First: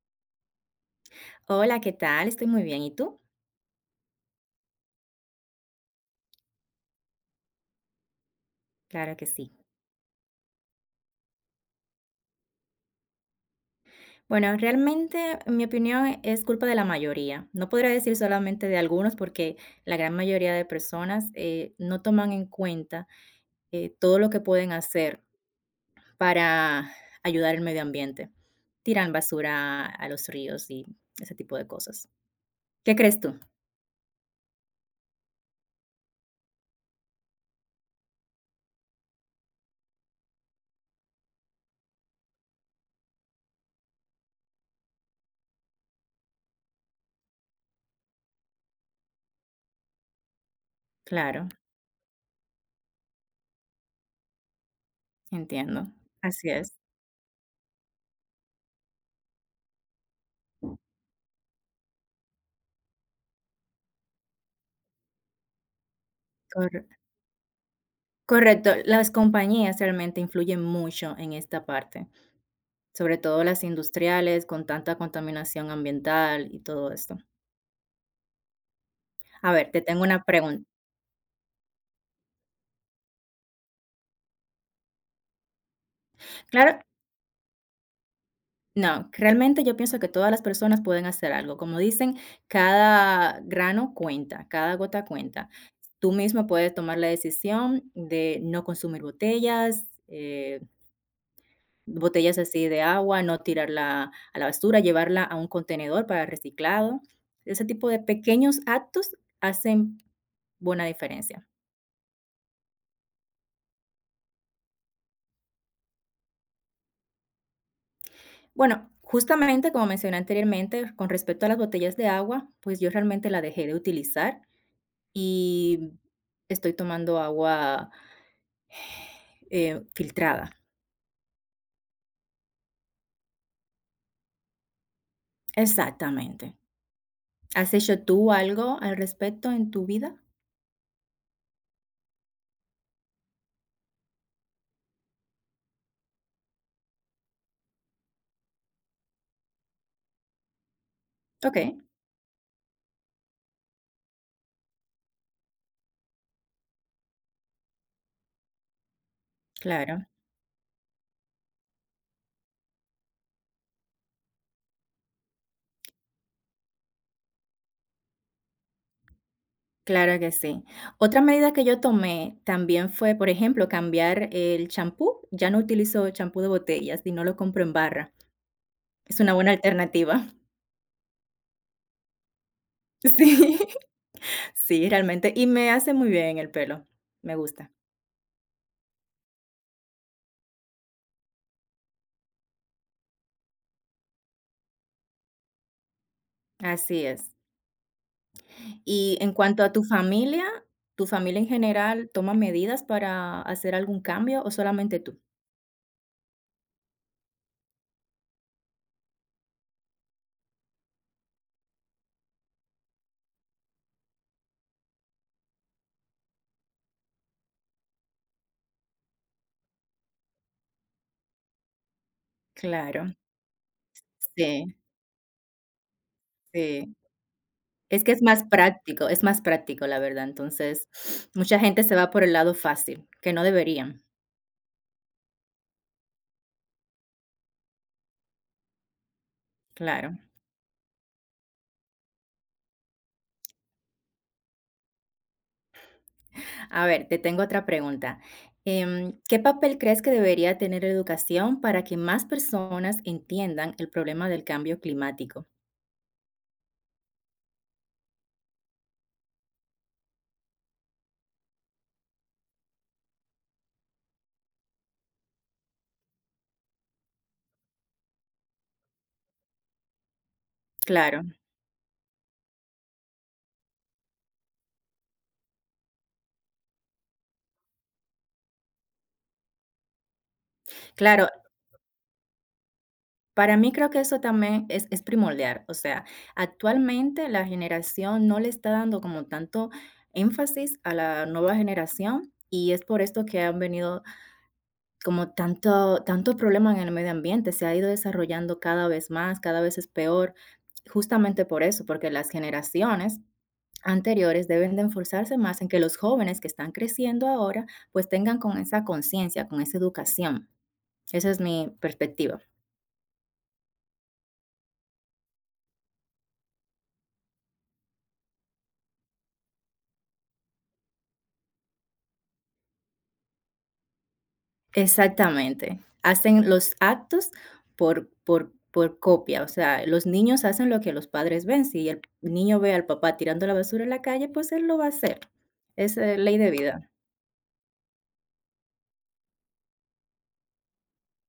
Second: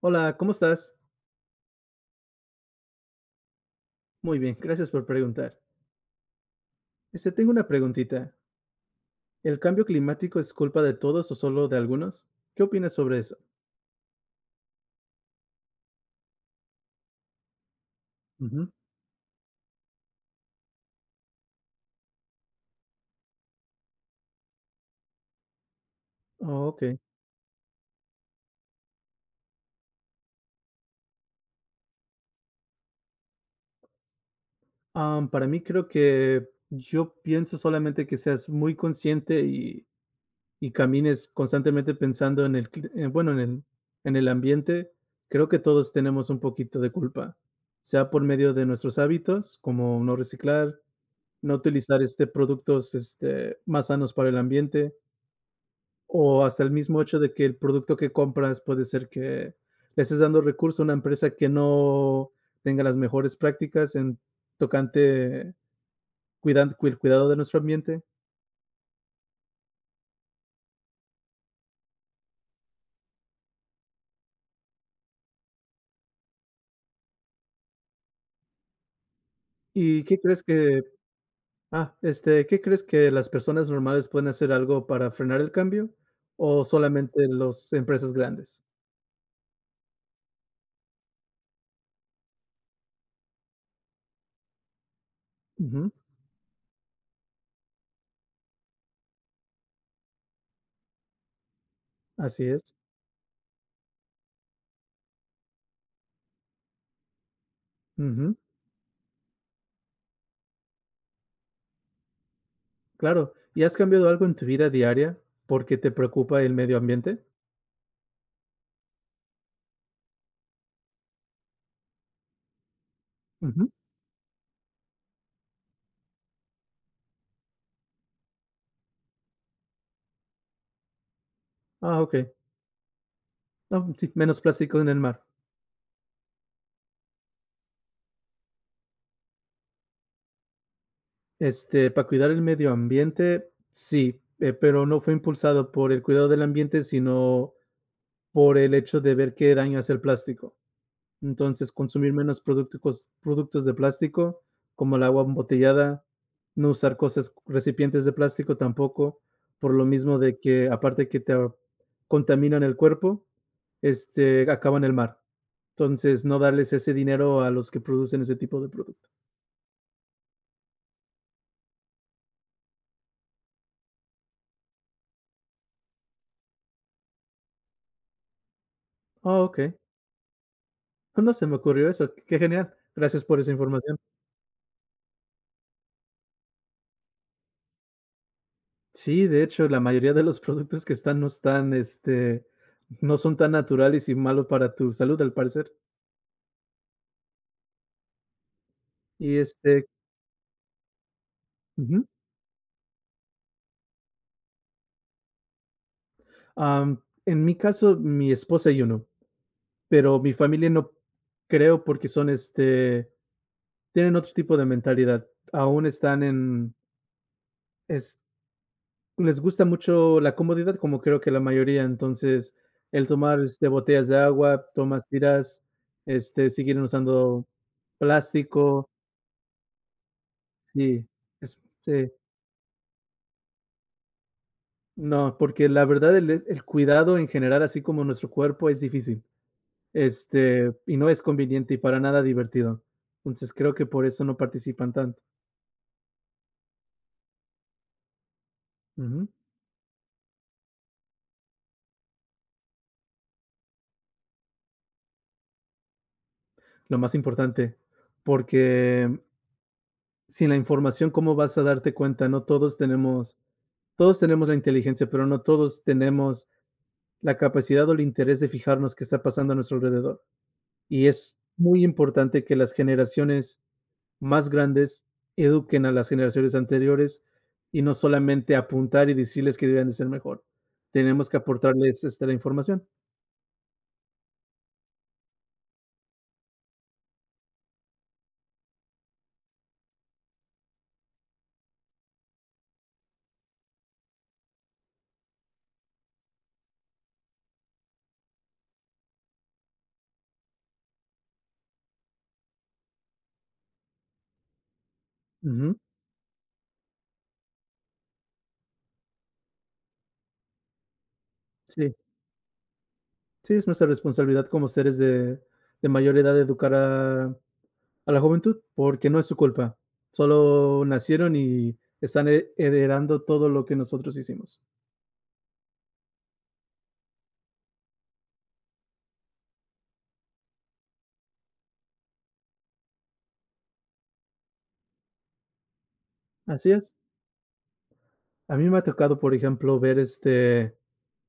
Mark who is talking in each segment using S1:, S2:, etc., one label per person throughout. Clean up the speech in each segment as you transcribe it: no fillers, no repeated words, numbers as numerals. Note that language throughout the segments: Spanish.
S1: Hola, ¿cómo estás?
S2: Hola, ¿qué tal? Estoy muy bien, ¿y tú?
S1: Muy bien, gracias por preguntar. Tengo una preguntita.
S2: Claro que sí.
S1: ¿El cambio climático es culpa de todos o solo de algunos? ¿Qué opinas sobre eso?
S2: Bueno, realmente mi opinión es culpa de la mayoría. No podría decir
S1: Ujú.
S2: solamente de algunos porque la gran mayoría de personas no toman en cuenta todo lo que pueden hacer
S1: Oh, ok.
S2: para ayudar al medio ambiente. Tiran basura a los ríos y ese tipo de cosas. ¿Qué crees tú?
S1: Para mí creo que yo pienso solamente que seas muy consciente y camines constantemente pensando en el, bueno, en el ambiente. Creo que todos tenemos un poquito de culpa, sea por medio de nuestros hábitos, como no reciclar,
S2: Claro,
S1: no utilizar productos más sanos para el ambiente.
S2: entiendo.
S1: O
S2: Así
S1: hasta el
S2: es.
S1: mismo hecho de que el producto que compras puede ser que le estés dando recurso a una empresa que no tenga las mejores prácticas en tocante
S2: Corre-
S1: el cuidado de nuestro ambiente.
S2: Correcto. Las compañías realmente influyen mucho en esta parte. Sobre todo las industriales, con tanta contaminación ambiental y todo esto. A ver, te tengo
S1: ¿Y qué
S2: una
S1: crees
S2: pregunta.
S1: que ah, este, qué crees que las personas normales pueden hacer algo para frenar el cambio o
S2: Claro,
S1: solamente las empresas grandes?
S2: no, realmente yo pienso que todas las personas pueden hacer algo. Como dicen, cada grano cuenta, cada gota cuenta.
S1: Ujú,
S2: Tú mismo puedes tomar la decisión de no consumir botellas, botellas
S1: así
S2: así
S1: es.
S2: de agua, no tirarla a la basura, llevarla a un contenedor para reciclado. Ese tipo de
S1: Ujú,
S2: pequeños actos hacen buena diferencia.
S1: claro. ¿Y has cambiado algo en tu vida diaria porque te preocupa el medio ambiente?
S2: Bueno, justamente como mencioné anteriormente, con respecto a las botellas de agua, pues yo realmente la dejé
S1: Ujú.
S2: de utilizar y estoy tomando agua filtrada.
S1: Ah, okey. Ah, sí, menos plástico en el mar.
S2: Exactamente. ¿Has hecho tú algo al respecto en tu vida?
S1: Para cuidar el medio ambiente, sí, pero no fue impulsado por el cuidado del ambiente, sino por el hecho de ver qué daño hace el plástico.
S2: Ok,
S1: Entonces, consumir menos productos, productos de plástico, como el agua embotellada, no usar cosas, recipientes de plástico tampoco, por lo
S2: claro,
S1: mismo de que, aparte que contaminan el cuerpo, acaban el mar. Entonces, no darles ese dinero a los que producen ese tipo de producto.
S2: claro que sí. Otra medida que yo tomé también fue, por ejemplo, cambiar el champú. Ya no utilizo champú de botellas y no lo compro en barra. Es una
S1: Ah,
S2: buena
S1: ok.
S2: alternativa.
S1: No, no, se me ocurrió eso, qué genial. Gracias por esa
S2: Sí.
S1: información.
S2: Sí, realmente, y me hace muy bien el pelo, me gusta.
S1: Sí, de hecho, la mayoría de los productos que están no están, no son tan naturales y malos para tu salud, al parecer.
S2: Así es. Y en
S1: Y,
S2: cuanto a
S1: este
S2: ¿tu familia en
S1: ujú.
S2: general toma medidas para hacer algún cambio o solamente tú?
S1: Am, en mi caso, mi esposa y uno, pero mi familia no creo porque son, tienen otro tipo de mentalidad. Aún están en es. Les gusta mucho la comodidad, como creo que la mayoría. Entonces, el
S2: Claro,
S1: tomar, botellas de agua,
S2: sí,
S1: tomas tiras, siguen
S2: sí.
S1: usando
S2: Es que
S1: plástico.
S2: es más práctico, la verdad. Entonces,
S1: Sí,
S2: mucha
S1: es
S2: gente se va
S1: sí.
S2: por el lado fácil, que no deberían,
S1: No, porque la verdad el cuidado en general, así como nuestro cuerpo, es difícil,
S2: claro.
S1: y no es conveniente y para nada divertido. Entonces, creo que por eso no participan tanto.
S2: A ver, te tengo otra pregunta. Em,
S1: Ujú.
S2: ¿qué papel crees que debería tener la educación para que más personas entiendan el problema del cambio climático?
S1: Lo más importante, porque sin la información, ¿cómo vas a darte cuenta? No todos tenemos. Todos tenemos la inteligencia, pero no todos tenemos la capacidad o el interés de fijarnos qué está pasando a nuestro alrededor. Y
S2: Claro.
S1: es muy importante que las generaciones más grandes eduquen a las generaciones anteriores y no solamente apuntar y decirles que deberían de ser mejor.
S2: Claro,
S1: Tenemos que aportarles la información.
S2: para mí creo que eso también es primordial, o sea, actualmente la generación no le está dando como tanto énfasis a la nueva generación y es por esto que han venido como tanto problema en el medio ambiente, se ha ido desarrollando cada vez más, cada vez es peor, justamente por eso, porque las generaciones anteriores deben de enforzarse más en
S1: Ujú.
S2: que los jóvenes que están creciendo ahora, pues tengan con esa conciencia, con esa educación. Esa es mi
S1: Sí,
S2: perspectiva.
S1: sí, es nuestra responsabilidad como seres de mayor edad educar a la juventud, porque no es su culpa. Solo nacieron y están heredando todo lo que nosotros hicimos.
S2: Exactamente. Hacen los actos por copia, o sea, los niños hacen lo que los padres ven. Si el niño ve al papá tirando la basura en la calle, pues él lo va a hacer. Es, ley de
S1: Así
S2: vida.
S1: es. A mí me ha tocado, por ejemplo, ver,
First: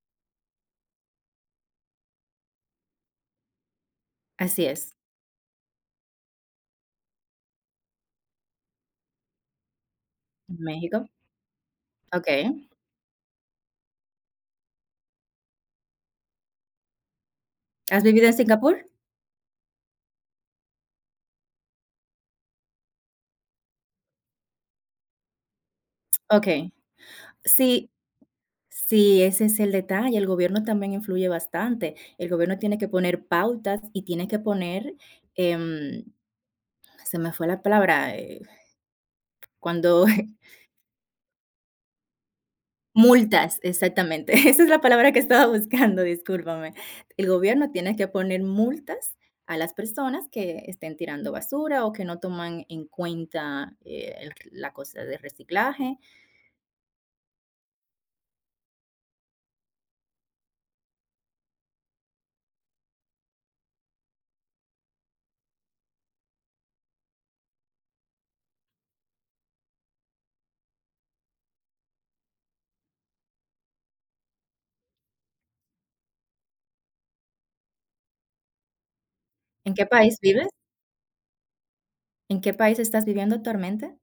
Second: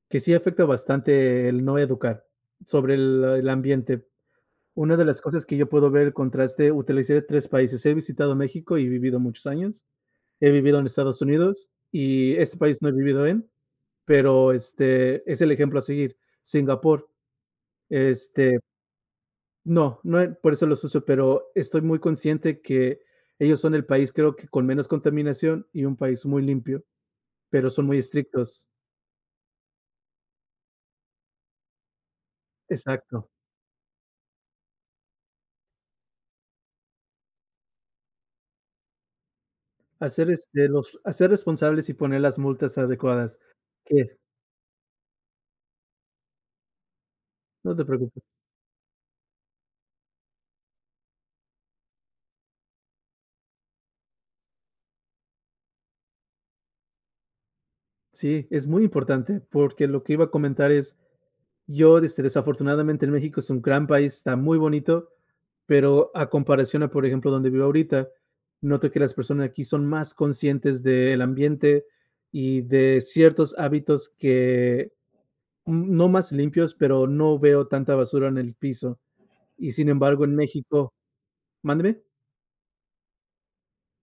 S1: que sí afecta bastante el no educar sobre el ambiente.
S2: Así
S1: Una
S2: es.
S1: de las cosas que yo puedo ver el contraste, utilicé 3 países. He visitado México y vivido muchos años. He vivido en
S2: México,
S1: Estados Unidos y este
S2: okey.
S1: país no he vivido en, pero, es el ejemplo a seguir. Singapur,
S2: ¿Has vivido en
S1: este,
S2: Singapur?
S1: no, no, por eso los uso, pero estoy muy consciente que ellos son el país, creo que con menos contaminación y un país muy
S2: Okey.
S1: limpio, pero son
S2: Sí,
S1: muy estrictos.
S2: sí, ese es el detalle. El gobierno también influye bastante. El gobierno tiene que poner
S1: Exacto.
S2: pautas y tiene que poner, em, se me fue la palabra, cuando
S1: Hacer, los hacer responsables y poner las multas adecuadas,
S2: multas,
S1: que
S2: exactamente. Esa es la palabra que estaba buscando, discúlpame. El gobierno
S1: no te
S2: tiene que
S1: preocupes.
S2: poner multas a las personas que estén tirando basura o que no toman en cuenta, el la cosa de reciclaje.
S1: Sí, es muy importante, porque lo que iba a comentar es, yo, desafortunadamente, en México es un gran país, está muy bonito, pero a comparación a, por ejemplo, donde vivo ahorita, noto que las personas aquí son más conscientes del ambiente y de ciertos hábitos que, no más limpios, pero no veo tanta basura en el piso. Y
S2: ¿En qué
S1: sin
S2: país
S1: embargo, en
S2: vives?
S1: México. ¿Mándeme?
S2: ¿En qué país estás viviendo actualmente?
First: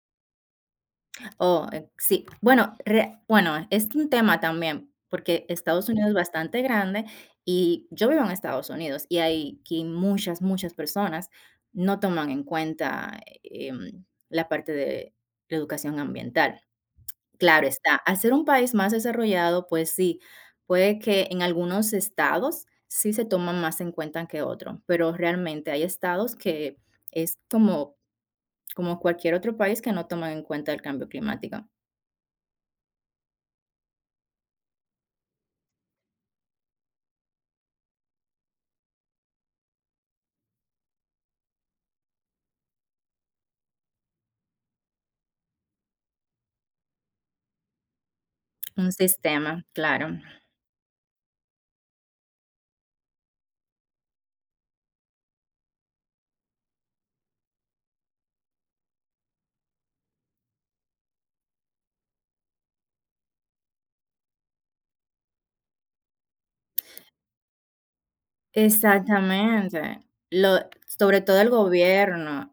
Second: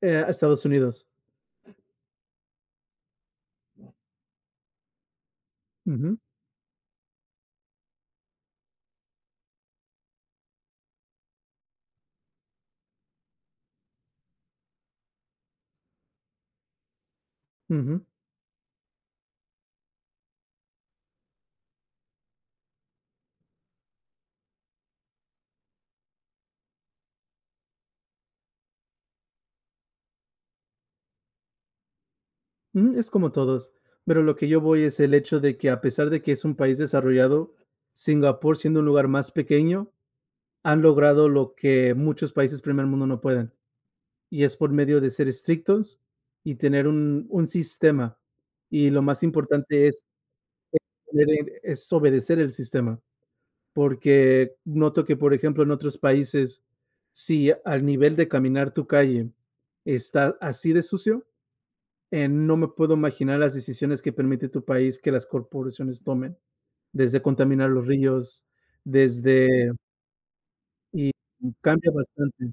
S1: A Estados Unidos.
S2: Oh, sí. Bueno, re bueno, es un tema también, porque Estados Unidos es
S1: Ujú,
S2: bastante grande y yo vivo en Estados Unidos y hay que muchas, muchas personas no toman en cuenta, la parte de la educación ambiental. Claro está,
S1: ujú,
S2: al ser un país más desarrollado, pues sí, puede que en algunos estados sí se toman más en cuenta que otros, pero realmente hay estados que es como cualquier otro país que no toman en cuenta el cambio climático.
S1: ujú, es como todos, pero lo que yo voy es el hecho de que a pesar de que es un país desarrollado, Singapur, siendo un lugar más pequeño, han logrado lo que muchos países primer mundo no pueden, y es por medio de ser estrictos y tener un sistema, y
S2: Un
S1: lo más
S2: sistema,
S1: importante es
S2: claro.
S1: tener, es obedecer el sistema, porque noto que, por ejemplo, en otros países, si al nivel de caminar tu calle está así de sucio, no me puedo imaginar las decisiones que permite tu país que las corporaciones tomen, desde contaminar los ríos, desde.
S2: Exactamente. Lo
S1: Y
S2: sobre todo el
S1: cambia bastante.
S2: gobierno.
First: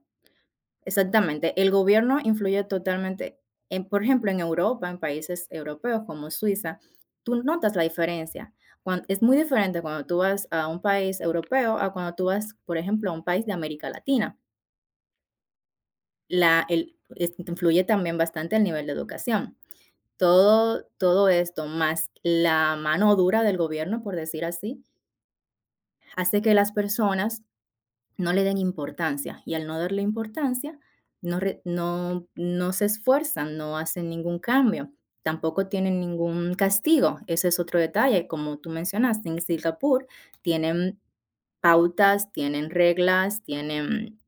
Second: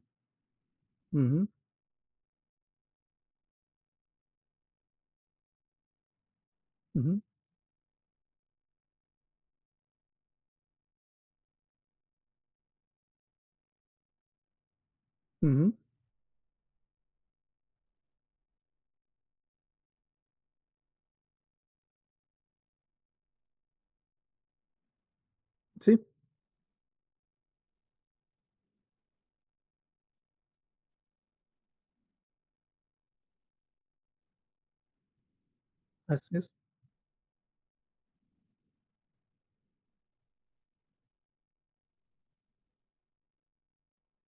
S1: Ujú,
S2: Exactamente. El gobierno influye totalmente. En, por ejemplo, en Europa, en países europeos como Suiza,
S1: ujú,
S2: tú notas la diferencia. Cuan Es muy diferente cuando tú vas a un país europeo a cuando tú vas, por ejemplo, a un país de América Latina.
S1: ujú.
S2: La el es influye también bastante el nivel de educación. Todo esto, más la mano dura del gobierno, por decir así,
S1: Sí,
S2: hace que las personas no le den importancia y al no darle importancia, no, no, no se esfuerzan, no hacen ningún cambio, tampoco tienen
S1: así
S2: ningún
S1: es.
S2: castigo. Ese es otro detalle, como tú mencionaste, en Singapur tienen pautas, tienen reglas, tienen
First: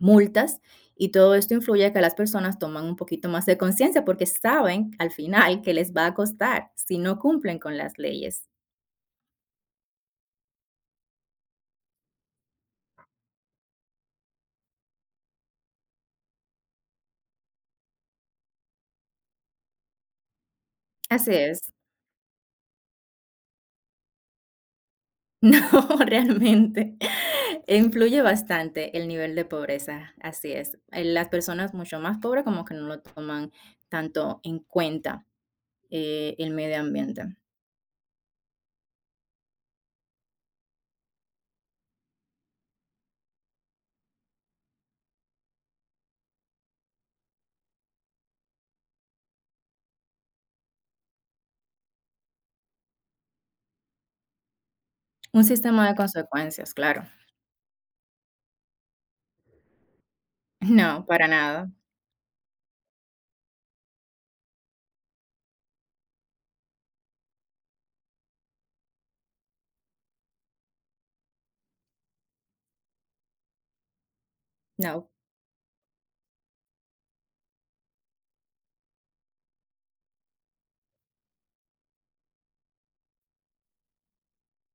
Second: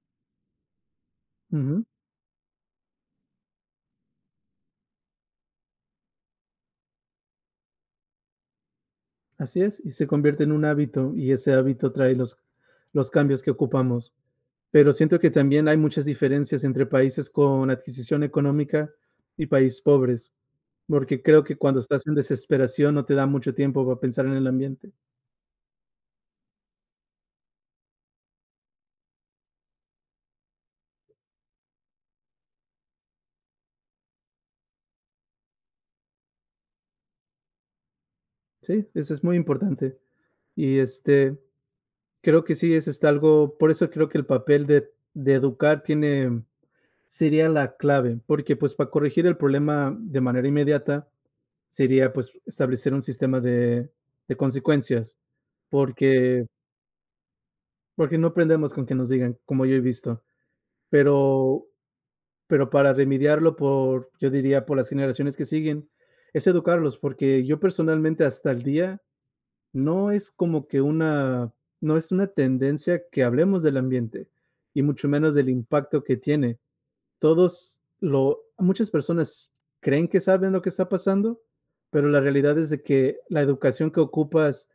S2: multas y todo esto
S1: Ujú,
S2: influye a que las personas toman un poquito más de conciencia porque saben al final que les va a costar si no cumplen con las leyes.
S1: así es, y se convierte en un hábito, y ese hábito trae los cambios que ocupamos. Pero siento que también hay muchas diferencias entre países con adquisición económica y países pobres, porque
S2: Así
S1: creo que
S2: es.
S1: cuando estás en desesperación no te da mucho tiempo para pensar en el ambiente.
S2: No, realmente, influye bastante el nivel de pobreza, así es. Las personas mucho más pobres como que no lo toman tanto en cuenta, el medio ambiente.
S1: Sí, eso es muy importante. Y, creo que sí es, algo. Por eso creo que el papel de educar tiene, sería la clave, porque, pues, para corregir el problema de manera inmediata sería, pues, establecer un sistema de consecuencias,
S2: Un sistema de
S1: porque
S2: consecuencias, claro.
S1: porque no aprendemos con que nos digan, como yo he visto,
S2: No, para
S1: pero
S2: nada.
S1: pero para remediarlo por, yo diría, por las generaciones que siguen, es educarlos, porque yo personalmente hasta el día no es como que una, no es una tendencia que hablemos del ambiente y mucho
S2: No,
S1: menos del impacto que tiene. Todos lo, muchas personas creen que saben lo que está pasando, pero la realidad es de que la educación que ocupas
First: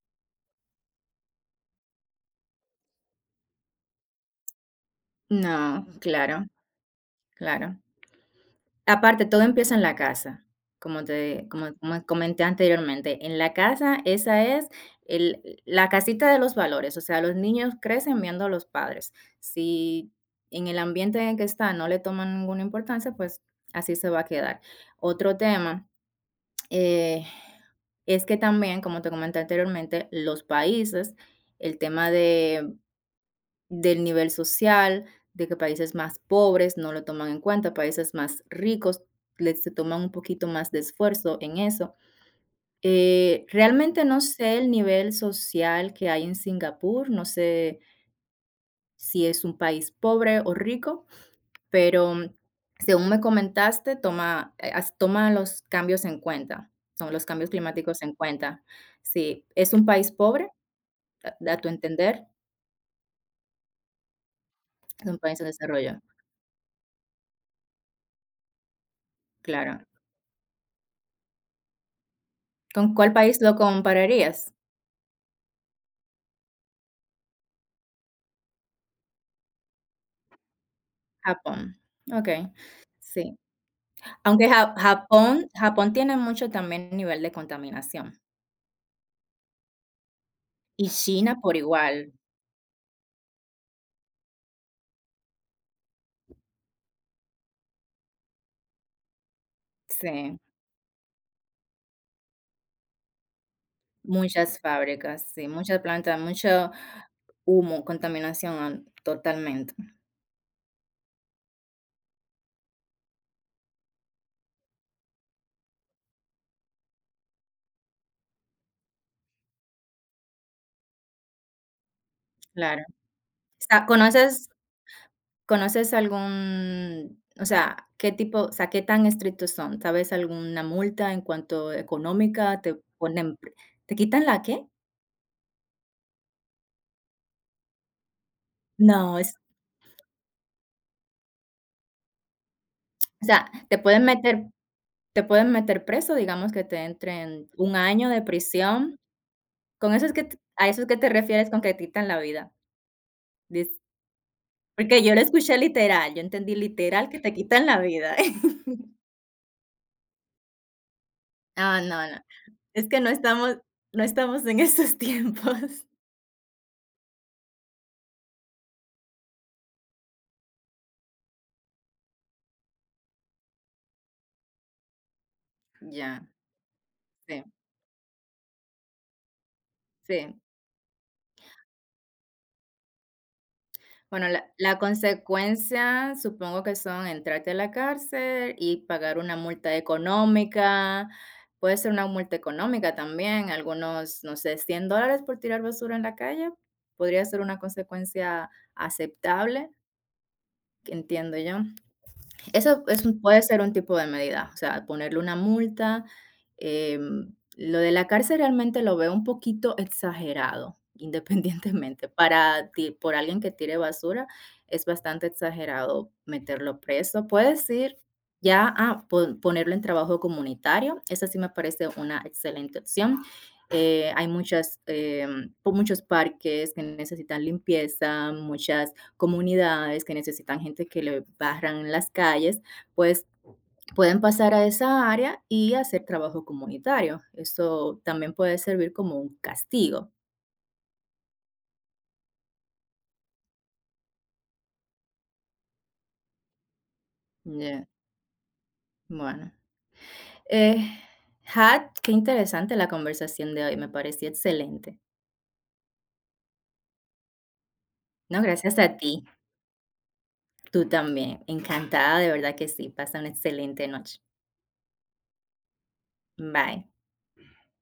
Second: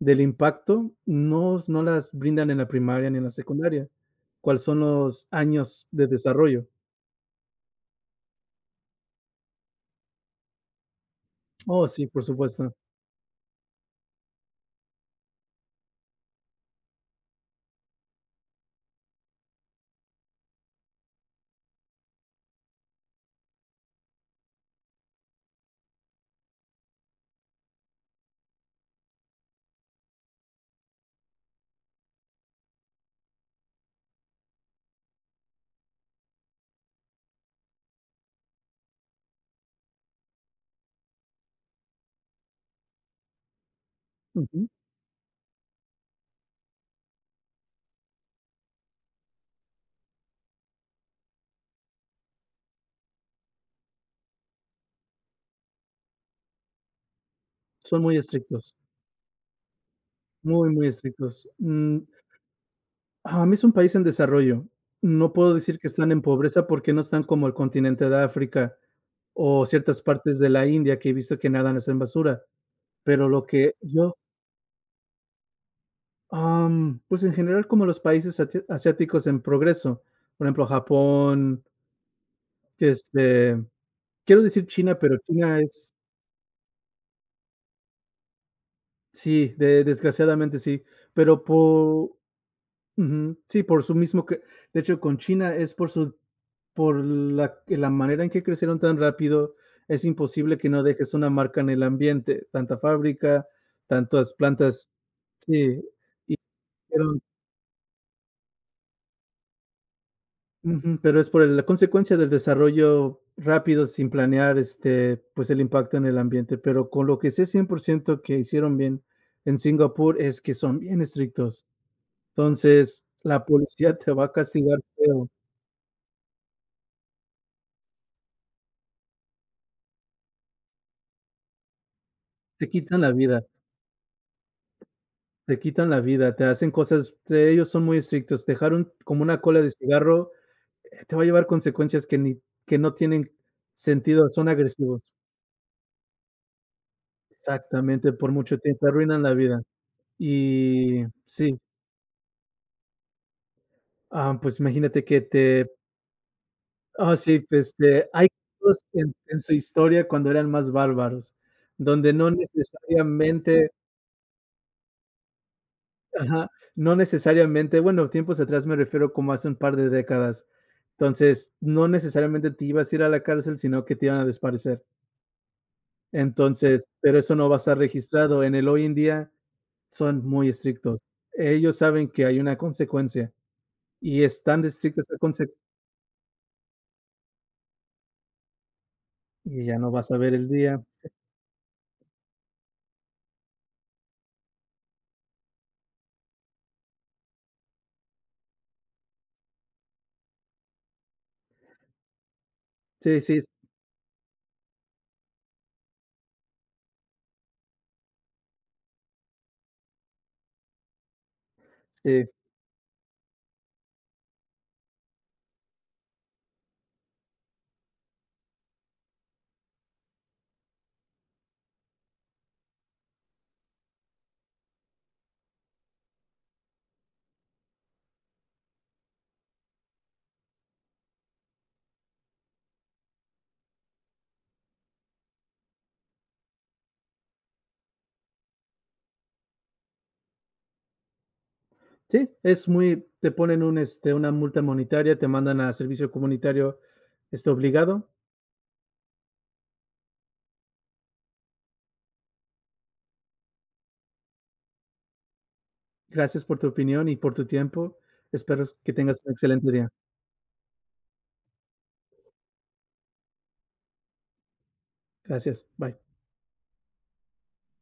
S1: del impacto no, no las brindan en la primaria ni en la secundaria. ¿Cuáles son los años
S2: no,
S1: de
S2: claro,
S1: desarrollo?
S2: claro. Aparte, todo empieza en la casa, como te como
S1: Oh,
S2: como
S1: sí, por
S2: comenté
S1: supuesto.
S2: anteriormente, en la casa esa es el la casita de los valores, o sea, los niños crecen viendo a los padres. Si en el ambiente en el que está no le toman ninguna importancia, pues así se va a quedar. Otro tema, eh, es que también, como te comenté anteriormente, los países, el tema de del nivel social, de que países más pobres no lo toman en cuenta, países más ricos les se toman un poquito más de esfuerzo en eso. Realmente no sé
S1: Ujú.
S2: el nivel social que hay en Singapur, no sé si es un país pobre o rico, pero mm, según me comentaste, toma los cambios en cuenta, son los cambios climáticos
S1: Son
S2: en
S1: muy
S2: cuenta.
S1: estrictos,
S2: Sí, ¿es un país pobre,
S1: muy, muy estrictos.
S2: a tu
S1: Mm,
S2: entender?
S1: a mí es un país en desarrollo.
S2: Es un
S1: No
S2: país en
S1: puedo decir que
S2: desarrollo,
S1: están en pobreza porque no están como el continente de África o
S2: claro.
S1: ciertas partes de la India que he visto que nadan hasta en basura.
S2: ¿Con cuál
S1: Pero
S2: país
S1: lo
S2: lo
S1: que yo,
S2: compararías?
S1: pues en general como los países asiáticos en progreso, por ejemplo, Japón,
S2: Japón. Okey, sí.
S1: este, quiero
S2: Aunque
S1: decir
S2: Ja
S1: China, pero
S2: Japón
S1: China
S2: Japón
S1: es,
S2: tiene mucho también nivel de contaminación,
S1: sí, desgraciadamente sí,
S2: y China
S1: pero
S2: por
S1: por.
S2: igual.
S1: Ujú. Sí, por su mismo cre de hecho, con China es por su, por la manera en que crecieron tan rápido, es
S2: Sí,
S1: imposible que no dejes una marca en el ambiente, tanta fábrica, tantas
S2: muchas
S1: plantas,
S2: fábricas, sí, muchas
S1: sí,
S2: plantas,
S1: y
S2: mucho
S1: pero,
S2: humo, contaminación, totalmente.
S1: ujú, pero es por la consecuencia del desarrollo rápido sin planear, pues, el impacto en el ambiente, pero con lo que sé 100% que hicieron bien en Singapur es que son bien estrictos.
S2: Claro. O
S1: Entonces, la
S2: sea,
S1: policía te va a
S2: ¿conoces
S1: castigar feo,
S2: conoces algún o sea, qué tipo o sea, qué tan estrictos son? ¿Sabes alguna multa en cuanto económica?
S1: te
S2: ¿Te
S1: quitan la
S2: ponen
S1: vida.
S2: te quitan la qué?
S1: Te quitan la vida, te hacen cosas, te, ellos son muy estrictos. Dejar un,
S2: No,
S1: como
S2: es
S1: una cola de cigarro, te va a llevar consecuencias que ni, que no
S2: o
S1: tienen
S2: sea,
S1: sentido, son agresivos.
S2: te pueden meter preso, digamos que te entren un año
S1: Exactamente,
S2: de
S1: por mucho tiempo, te
S2: prisión.
S1: arruinan la vida.
S2: Con eso es que t ¿a eso es que
S1: Y
S2: te refieres
S1: sí,
S2: con que te quitan la vida? Dis
S1: pues
S2: porque
S1: imagínate
S2: yo
S1: que
S2: lo escuché
S1: te.
S2: literal, yo entendí literal que te
S1: Sí,
S2: quitan
S1: pues
S2: la vida.
S1: hay cosas en su historia cuando eran más bárbaros,
S2: Ah, no,
S1: donde
S2: no,
S1: no
S2: es que
S1: necesariamente.
S2: no estamos en esos tiempos.
S1: Ajá, no necesariamente, bueno, tiempos atrás me refiero como hace un par de décadas. Entonces, no necesariamente te ibas a ir a la cárcel, sino que te iban a desaparecer.
S2: Ya,
S1: Entonces, pero eso
S2: sí,
S1: no va a estar registrado. En el hoy en día son
S2: sí.
S1: muy estrictos. Ellos saben que hay una consecuencia y
S2: Bueno,
S1: es
S2: la
S1: tan
S2: la
S1: estricta esa conse
S2: consecuencia supongo que son entrarte a la cárcel y pagar una
S1: y
S2: multa
S1: ya no vas a ver el día.
S2: económica. Puede ser una multa económica también, algunos, no sé, $100 por tirar basura en la calle, podría ser una consecuencia aceptable, que entiendo yo. Eso es
S1: Sí,
S2: un
S1: sí,
S2: puede ser un tipo de medida, o sea, ponerle una multa, em, lo de la cárcel realmente lo veo un poquito exagerado, independientemente,
S1: sí,
S2: para ti por alguien que tire basura, es bastante exagerado meterlo preso. Puedes ir ya a po ponerlo en trabajo comunitario, esa sí me parece una excelente opción. Hay muchas, muchos parques que necesitan limpieza, muchas comunidades que necesitan gente que le barran las calles, pues pueden pasar a esa área y hacer trabajo comunitario. Eso también puede servir como un castigo.
S1: sí, es muy, te ponen una multa monetaria, te mandan a servicio comunitario,
S2: Ya,
S1: obligado.
S2: bueno. Eh, qué interesante la conversación de hoy, me pareció excelente.
S1: Gracias por tu opinión y por tu tiempo.
S2: No,
S1: Espero
S2: gracias
S1: que
S2: a
S1: tengas
S2: ti,
S1: un excelente día.
S2: tú también. Encantada, de verdad que sí. Pasa una excelente noche.
S1: Gracias. Bye.
S2: Bye.